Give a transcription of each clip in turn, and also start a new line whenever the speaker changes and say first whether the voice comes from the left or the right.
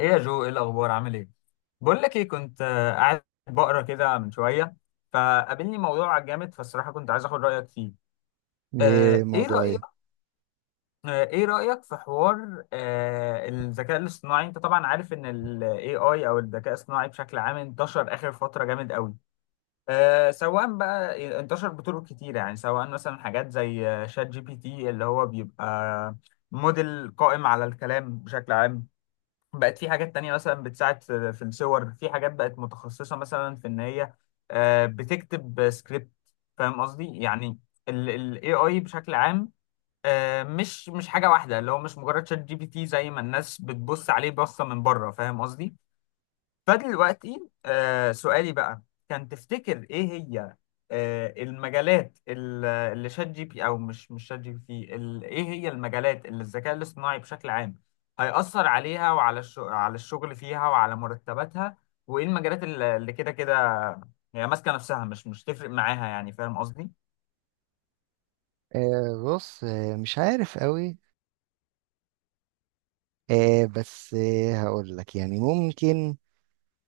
left: ايه يا جو، ايه الاخبار؟ عامل ايه؟ بقول لك ايه، كنت قاعد بقرا كده من شويه، فقابلني موضوع جامد، فالصراحه كنت عايز اخد رايك فيه.
right: ايه
left: ايه
right: موضوع
left: رايك؟
right: ايه؟
left: ايه رايك في حوار الذكاء الاصطناعي؟ انت طبعا عارف ان الاي اي او الذكاء الاصطناعي بشكل عام انتشر اخر فتره جامد قوي. سواء بقى انتشر بطرق كتيره، يعني سواء مثلا حاجات زي شات جي بي تي، اللي هو بيبقى موديل قائم على الكلام بشكل عام. بقت في حاجات تانية مثلا بتساعد في الصور، في حاجات بقت متخصصة مثلا في إن هي بتكتب سكريبت. فاهم قصدي يعني؟ ال AI بشكل عام، مش حاجة واحدة، اللي هو مش مجرد شات جي بي تي زي ما الناس بتبص عليه بصة من بره. فاهم قصدي؟ فدلوقتي سؤالي بقى، كان تفتكر ايه هي المجالات اللي شات جي بي او مش شات جي بي تي ايه هي المجالات اللي الذكاء الاصطناعي بشكل عام هيأثر عليها، وعلى على الشغل فيها وعلى مرتباتها، وايه المجالات اللي كده كده هي ماسكة نفسها، مش تفرق معاها يعني؟ فاهم قصدي؟
right: بص، مش عارف قوي. بس، هقول لك يعني ممكن.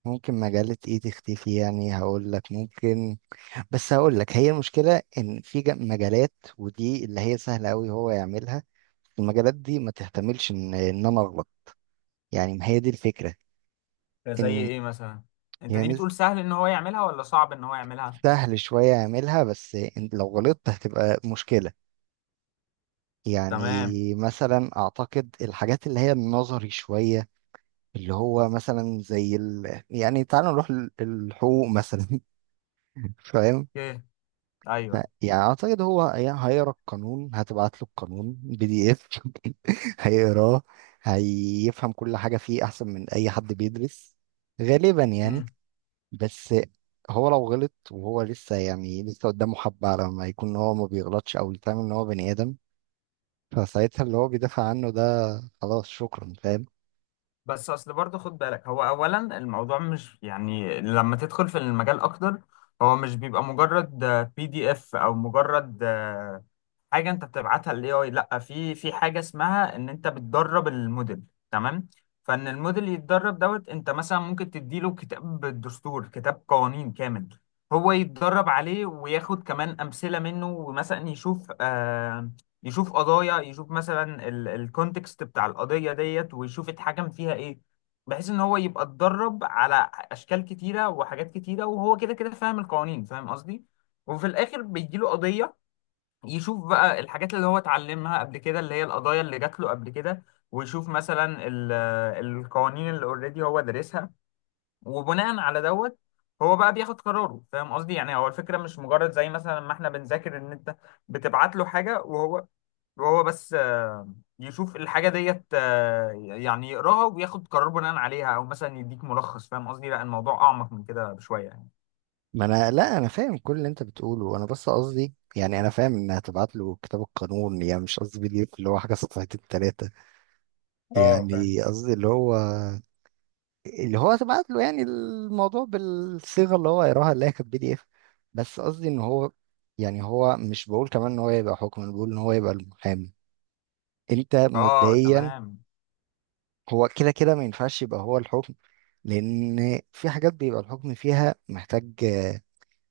right: ممكن مجلة ايه تختفي، يعني هقول لك ممكن. بس هقول لك، هي المشكلة ان في مجالات، ودي اللي هي سهلة قوي هو يعملها. المجالات دي ما تحتملش ان انا اغلط. يعني ما هي دي الفكرة.
left: زي
right: ان
left: ايه مثلا؟ انت دي
right: يعني
left: بتقول سهل ان هو يعملها ولا صعب ان هو يعملها؟
right: سهل شوية يعملها، بس إن لو غلطت هتبقى مشكلة. يعني
left: تمام.
right: مثلا اعتقد الحاجات اللي هي النظري شوية، اللي هو مثلا يعني تعالى نروح الحقوق مثلا. فاهم.
left: اوكي.
right: ف-
left: ايوه.
right: يعني اعتقد هو هيقرا القانون، هتبعت له القانون بي دي اف. هيقراه، هيفهم كل حاجة فيه احسن من اي حد بيدرس، غالبا يعني. بس هو لو غلط وهو لسه، يعني لسه قدامه حبة على ما يكون هو ما بيغلطش او يفهم ان هو بني ادم. فساعتها اللي هو بيدافع عنه ده، خلاص شكرا، فاهم.
left: بس اصل برضه خد بالك، هو اولا الموضوع مش، يعني لما تدخل في المجال اكتر، هو مش بيبقى مجرد بي دي اف او مجرد حاجه انت بتبعتها للاي اي، لا في حاجه اسمها ان انت بتدرب الموديل. تمام؟ فان الموديل يتدرب دوت، انت مثلا ممكن تديله كتاب دستور، كتاب قوانين كامل، هو يتدرب عليه وياخد كمان امثله منه، ومثلا يشوف يشوف قضايا، يشوف مثلا الكونتكست بتاع القضيه ديت ويشوف اتحكم فيها ايه، بحيث ان هو يبقى اتدرب على اشكال كتيره وحاجات كتيره وهو كده كده فاهم القوانين. فاهم قصدي؟ وفي الاخر بيجيله قضيه، يشوف بقى الحاجات اللي هو اتعلمها قبل كده، اللي هي القضايا اللي جات له قبل كده، ويشوف مثلا القوانين اللي اوريدي هو دارسها، وبناء على دوت هو بقى بياخد قراره. فاهم قصدي؟ يعني هو الفكرة مش مجرد زي مثلا ما احنا بنذاكر، ان انت بتبعت له حاجة وهو بس يشوف الحاجة ديت، يعني يقراها وياخد قرار بناء عليها، او مثلا يديك ملخص. فاهم قصدي؟ لا، الموضوع اعمق من كده بشوية يعني.
right: ما انا، لا انا فاهم كل اللي انت بتقوله، وانا بس قصدي يعني انا فاهم ان هتبعت له كتاب القانون، يعني مش قصدي بي دي اف اللي هو حاجه صفحتين ثلاثه.
left: اه فاهم.
right: يعني قصدي اللي هو، اللي هو هتبعت له يعني الموضوع بالصيغه اللي هو يقراها، اللي هي كانت بي دي اف. بس قصدي ان هو، يعني هو مش بقول كمان ان هو يبقى حكم، انا بقول ان هو يبقى المحامي. انت
left: اه
right: مبدئيا،
left: تمام.
right: هو كده كده ما ينفعش يبقى هو الحكم، لان في حاجات بيبقى الحكم فيها محتاج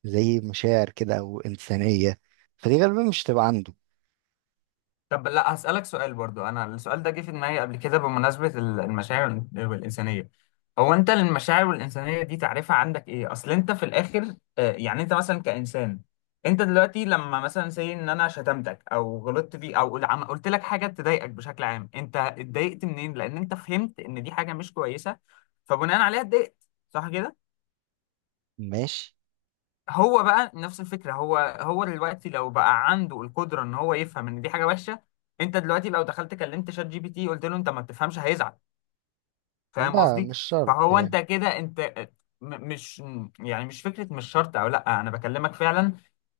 right: زي مشاعر كده او انسانيه، فدي غالبا مش تبقى عنده.
left: طب لا هسألك سؤال برضو، أنا السؤال ده جه في دماغي قبل كده بمناسبة المشاعر والإنسانية. هو أنت المشاعر والإنسانية دي تعريفها عندك إيه؟ أصل أنت في الآخر يعني أنت مثلا كإنسان، أنت دلوقتي لما مثلا سي إن أنا شتمتك أو غلطت فيك أو قلت لك حاجة تضايقك بشكل عام، أنت اتضايقت منين؟ لأن أنت فهمت إن دي حاجة مش كويسة، فبناء عليها اتضايقت. صح كده؟
right: ماشي.
left: هو بقى نفس الفكره، هو دلوقتي لو بقى عنده القدره ان هو يفهم ان دي حاجه وحشه، انت دلوقتي لو دخلت كلمت شات جي بي تي قلت له انت ما بتفهمش، هيزعل؟ فاهم
right: لا،
left: قصدي؟
right: مش شرط
left: فهو انت
right: يعني.
left: كده، انت مش، يعني مش فكره، مش شرط، او لا انا بكلمك فعلا.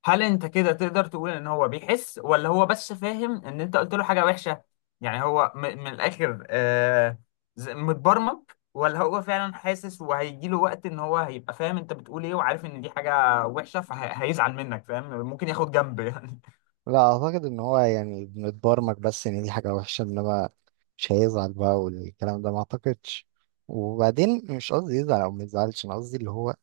left: هل انت كده تقدر تقول ان هو بيحس ولا هو بس فاهم ان انت قلت له حاجه وحشه؟ يعني هو من الاخر متبرمج، ولا هو فعلا حاسس وهيجي له وقت ان هو هيبقى فاهم انت بتقول ايه وعارف ان دي حاجه وحشه، فهيزعل منك، فاهم؟ ممكن ياخد جنب يعني.
right: لا اعتقد ان هو يعني بنتبرمج بس ان دي حاجه وحشه، انما مش هيزعل بقى، والكلام ده ما اعتقدش. وبعدين مش قصدي يزعل او ما يزعلش، انا قصدي اللي هو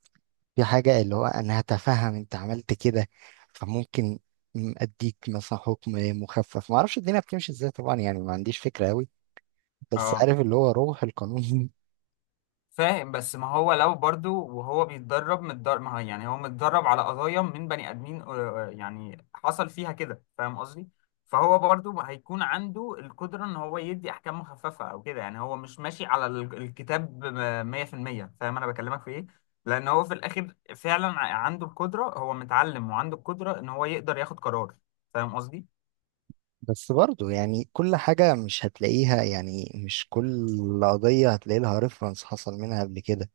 right: في حاجة اللي هو أنا هتفهم أنت عملت كده، فممكن أديك مثلا حكم مخفف. معرفش الدنيا بتمشي إزاي طبعا، يعني ما عنديش فكرة أوي، بس
left: اه
right: عارف اللي هو روح القانون.
left: فاهم. بس ما هو لو برضو وهو بيتدرب متدرب، ما هو يعني هو متدرب على قضايا من بني ادمين، يعني حصل فيها كده. فاهم قصدي؟ فهو برضو هيكون عنده القدرة ان هو يدي احكام مخففة او كده، يعني هو مش ماشي على الكتاب 100%. فاهم انا بكلمك في ايه؟ لان هو في الاخر فعلا عنده القدرة، هو متعلم وعنده القدرة ان هو يقدر ياخد قرار. فاهم قصدي؟
right: بس برضو يعني كل حاجة مش هتلاقيها، يعني مش كل قضية هتلاقي لها ريفرنس حصل منها قبل كده.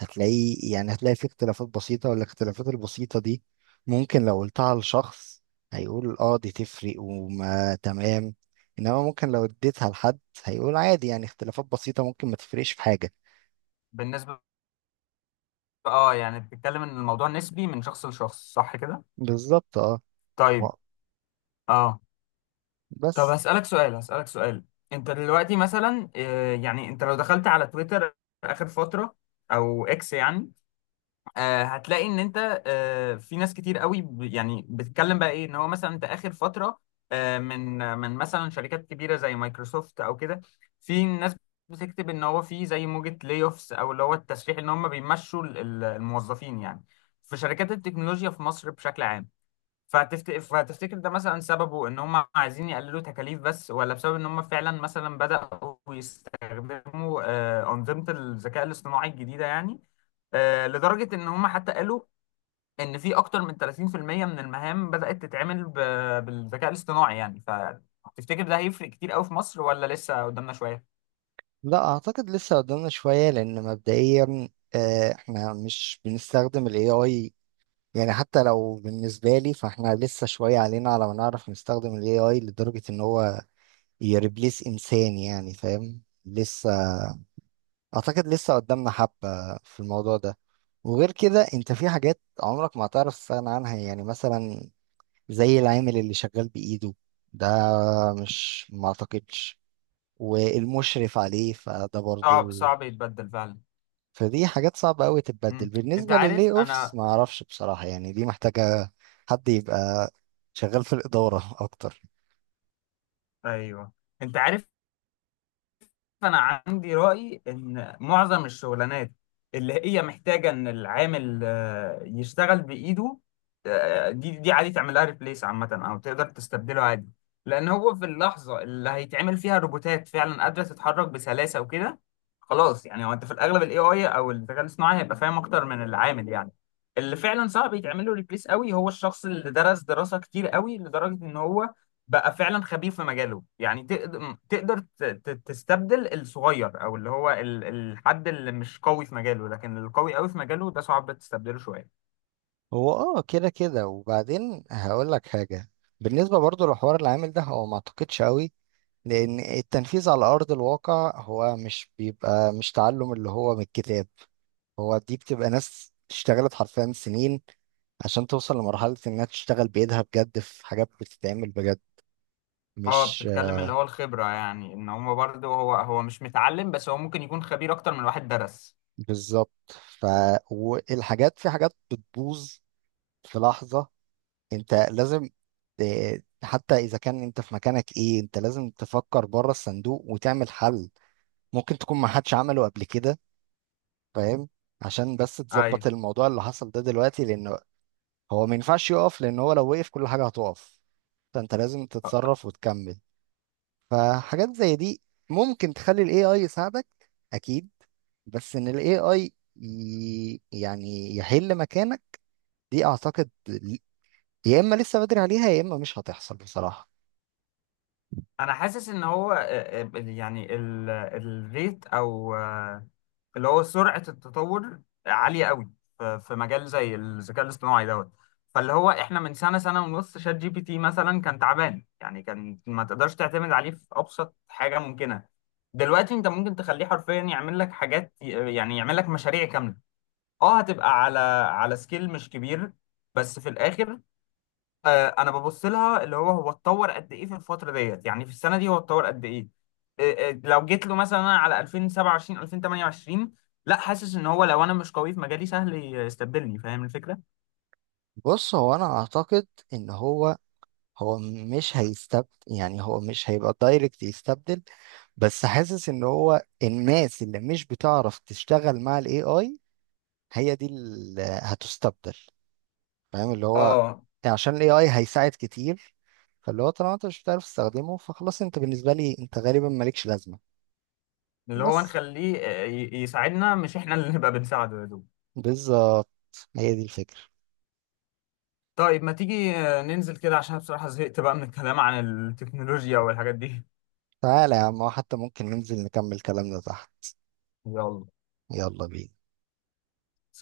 right: هتلاقي، يعني هتلاقي في اختلافات بسيطة، والاختلافات البسيطة دي ممكن لو قلتها لشخص هيقول اه دي تفرق وما تمام، انما ممكن لو اديتها لحد هيقول عادي، يعني اختلافات بسيطة ممكن ما تفرقش في حاجة.
left: بالنسبة، اه يعني بتتكلم ان الموضوع نسبي من شخص لشخص، صح كده؟
right: بالظبط اه. و-
left: طيب. اه. طب
right: بس
left: هسألك سؤال، انت دلوقتي مثلا يعني انت لو دخلت على تويتر آخر فترة او اكس يعني، هتلاقي ان انت في ناس كتير قوي يعني بتتكلم بقى ايه، ان هو مثلا انت آخر فترة من مثلا شركات كبيرة زي مايكروسوفت او كده، في ناس بتكتب ان هو في زي موجة لاي اوفس، او اللي هو التسريح ان هم بيمشوا الموظفين يعني، في شركات التكنولوجيا في مصر بشكل عام. فهتفتكر ده مثلا سببه ان هم عايزين يقللوا تكاليف بس، ولا بسبب ان هم فعلا مثلا بدأوا يستخدموا أنظمة الذكاء الاصطناعي الجديدة يعني؟ لدرجة ان هم حتى قالوا ان في اكتر من 30% من المهام بدأت تتعمل بالذكاء الاصطناعي يعني. فتفتكر ده هيفرق كتير قوي في مصر ولا لسه قدامنا شوية؟
right: لا، اعتقد لسه قدامنا شوية، لان مبدئيا احنا مش بنستخدم الاي اي. يعني حتى لو بالنسبة لي، فاحنا لسه شوية علينا على ما نعرف نستخدم ال AI لدرجة ان هو يريبليس انسان يعني، فاهم؟ لسه اعتقد لسه قدامنا حبة في الموضوع ده. وغير كده انت في حاجات عمرك ما هتعرف تستغنى عنها، يعني مثلا زي العامل اللي شغال بإيده ده، مش، ما اعتقدش. والمشرف عليه فده
left: صعب
right: برضو،
left: صعب يتبدل فعلا.
right: فدي حاجات صعبة قوي تتبدل.
left: انت
right: بالنسبة
left: عارف
right: لللي اوفس
left: انا.
right: ما اعرفش بصراحة، يعني دي محتاجة حد يبقى شغال في الإدارة اكتر.
left: ايوه. انت عارف، فانا عندي راي ان معظم الشغلانات اللي هي محتاجه ان العامل يشتغل بايده، دي عادي تعملها ريبليس عامه، او تقدر تستبدله عادي، لان هو في اللحظه اللي هيتعمل فيها روبوتات فعلا قادره تتحرك بسلاسه وكده، خلاص يعني هو انت في الاغلب الاي اي او الذكاء الاصطناعي هيبقى فاهم اكتر من العامل يعني. اللي فعلا صعب يتعمل له ريبليس قوي هو الشخص اللي درس دراسه كتير قوي لدرجه ان هو بقى فعلا خبير في مجاله يعني. تقدر تستبدل الصغير، او اللي هو الحد اللي مش قوي في مجاله، لكن القوي قوي في مجاله ده صعب تستبدله شويه.
right: هو اه كده كده. وبعدين هقول لك حاجة، بالنسبة برضو لحوار العامل ده، هو ما اعتقدش قوي، لان التنفيذ على ارض الواقع هو مش بيبقى مش تعلم اللي هو من الكتاب. هو دي بتبقى ناس اشتغلت حرفيا سنين عشان توصل لمرحلة انها تشتغل بايدها بجد في حاجات بتتعمل بجد.
left: اه،
right: مش،
left: بتتكلم اللي هو الخبره، يعني ان هو برضه هو مش متعلم بس هو ممكن يكون خبير اكتر من واحد درس.
right: بالظبط. ف والحاجات، في حاجات بتبوظ في لحظة، انت لازم حتى اذا كان انت في مكانك ايه، انت لازم تفكر بره الصندوق وتعمل حل ممكن تكون ما حدش عمله قبل كده، فاهم؟ عشان بس
left: ايوه.
right: تظبط الموضوع اللي حصل ده دلوقتي، لانه هو ما ينفعش يقف، لان هو لو وقف كل حاجة هتقف. فانت لازم تتصرف وتكمل. فحاجات زي دي ممكن تخلي ال AI يساعدك، أكيد. بس إن ال AI يعني يحل مكانك، دي أعتقد، يا إما لسه بدري عليها، يا إما مش هتحصل بصراحة.
left: انا حاسس ان هو يعني الريت او اللي هو سرعة التطور عالية قوي في مجال زي الذكاء الاصطناعي دوت. فاللي هو احنا من سنة سنة ونص شات جي بي تي مثلا كان تعبان يعني، كان ما تقدرش تعتمد عليه في أبسط حاجة ممكنة، دلوقتي انت ممكن تخليه حرفيا يعمل لك حاجات، يعني يعمل لك مشاريع كاملة. اه هتبقى على سكيل مش كبير، بس في الآخر انا ببص لها اللي هو اتطور قد ايه في الفتره ديت، يعني في السنه دي هو اتطور قد ايه. لو جيت له مثلا أنا على 2027 2028، لا حاسس ان هو لو انا مش قوي في مجالي سهل يستبدلني. فاهم الفكره؟
right: بص، هو أنا أعتقد إن هو، هو مش هيستبدل، يعني هو مش هيبقى دايركت يستبدل. بس حاسس إن هو الناس اللي مش بتعرف تشتغل مع ال AI هي دي اللي هتستبدل، فاهم؟ اللي هو
left: اه.
right: يعني عشان الاي اي هيساعد كتير، فاللي هو طالما انت مش بتعرف تستخدمه فخلاص، انت بالنسبه لي انت غالبا مالكش لازمه.
left: اللي هو
right: بس
left: نخليه يساعدنا مش احنا اللي نبقى بنساعده يا دوب.
right: بالظبط، هي دي الفكره.
left: طيب ما تيجي ننزل كده عشان بصراحه زهقت بقى من الكلام عن التكنولوجيا والحاجات دي.
right: تعالى يا عم، حتى ممكن ننزل نكمل كلامنا تحت.
left: يلا.
right: يلا بينا.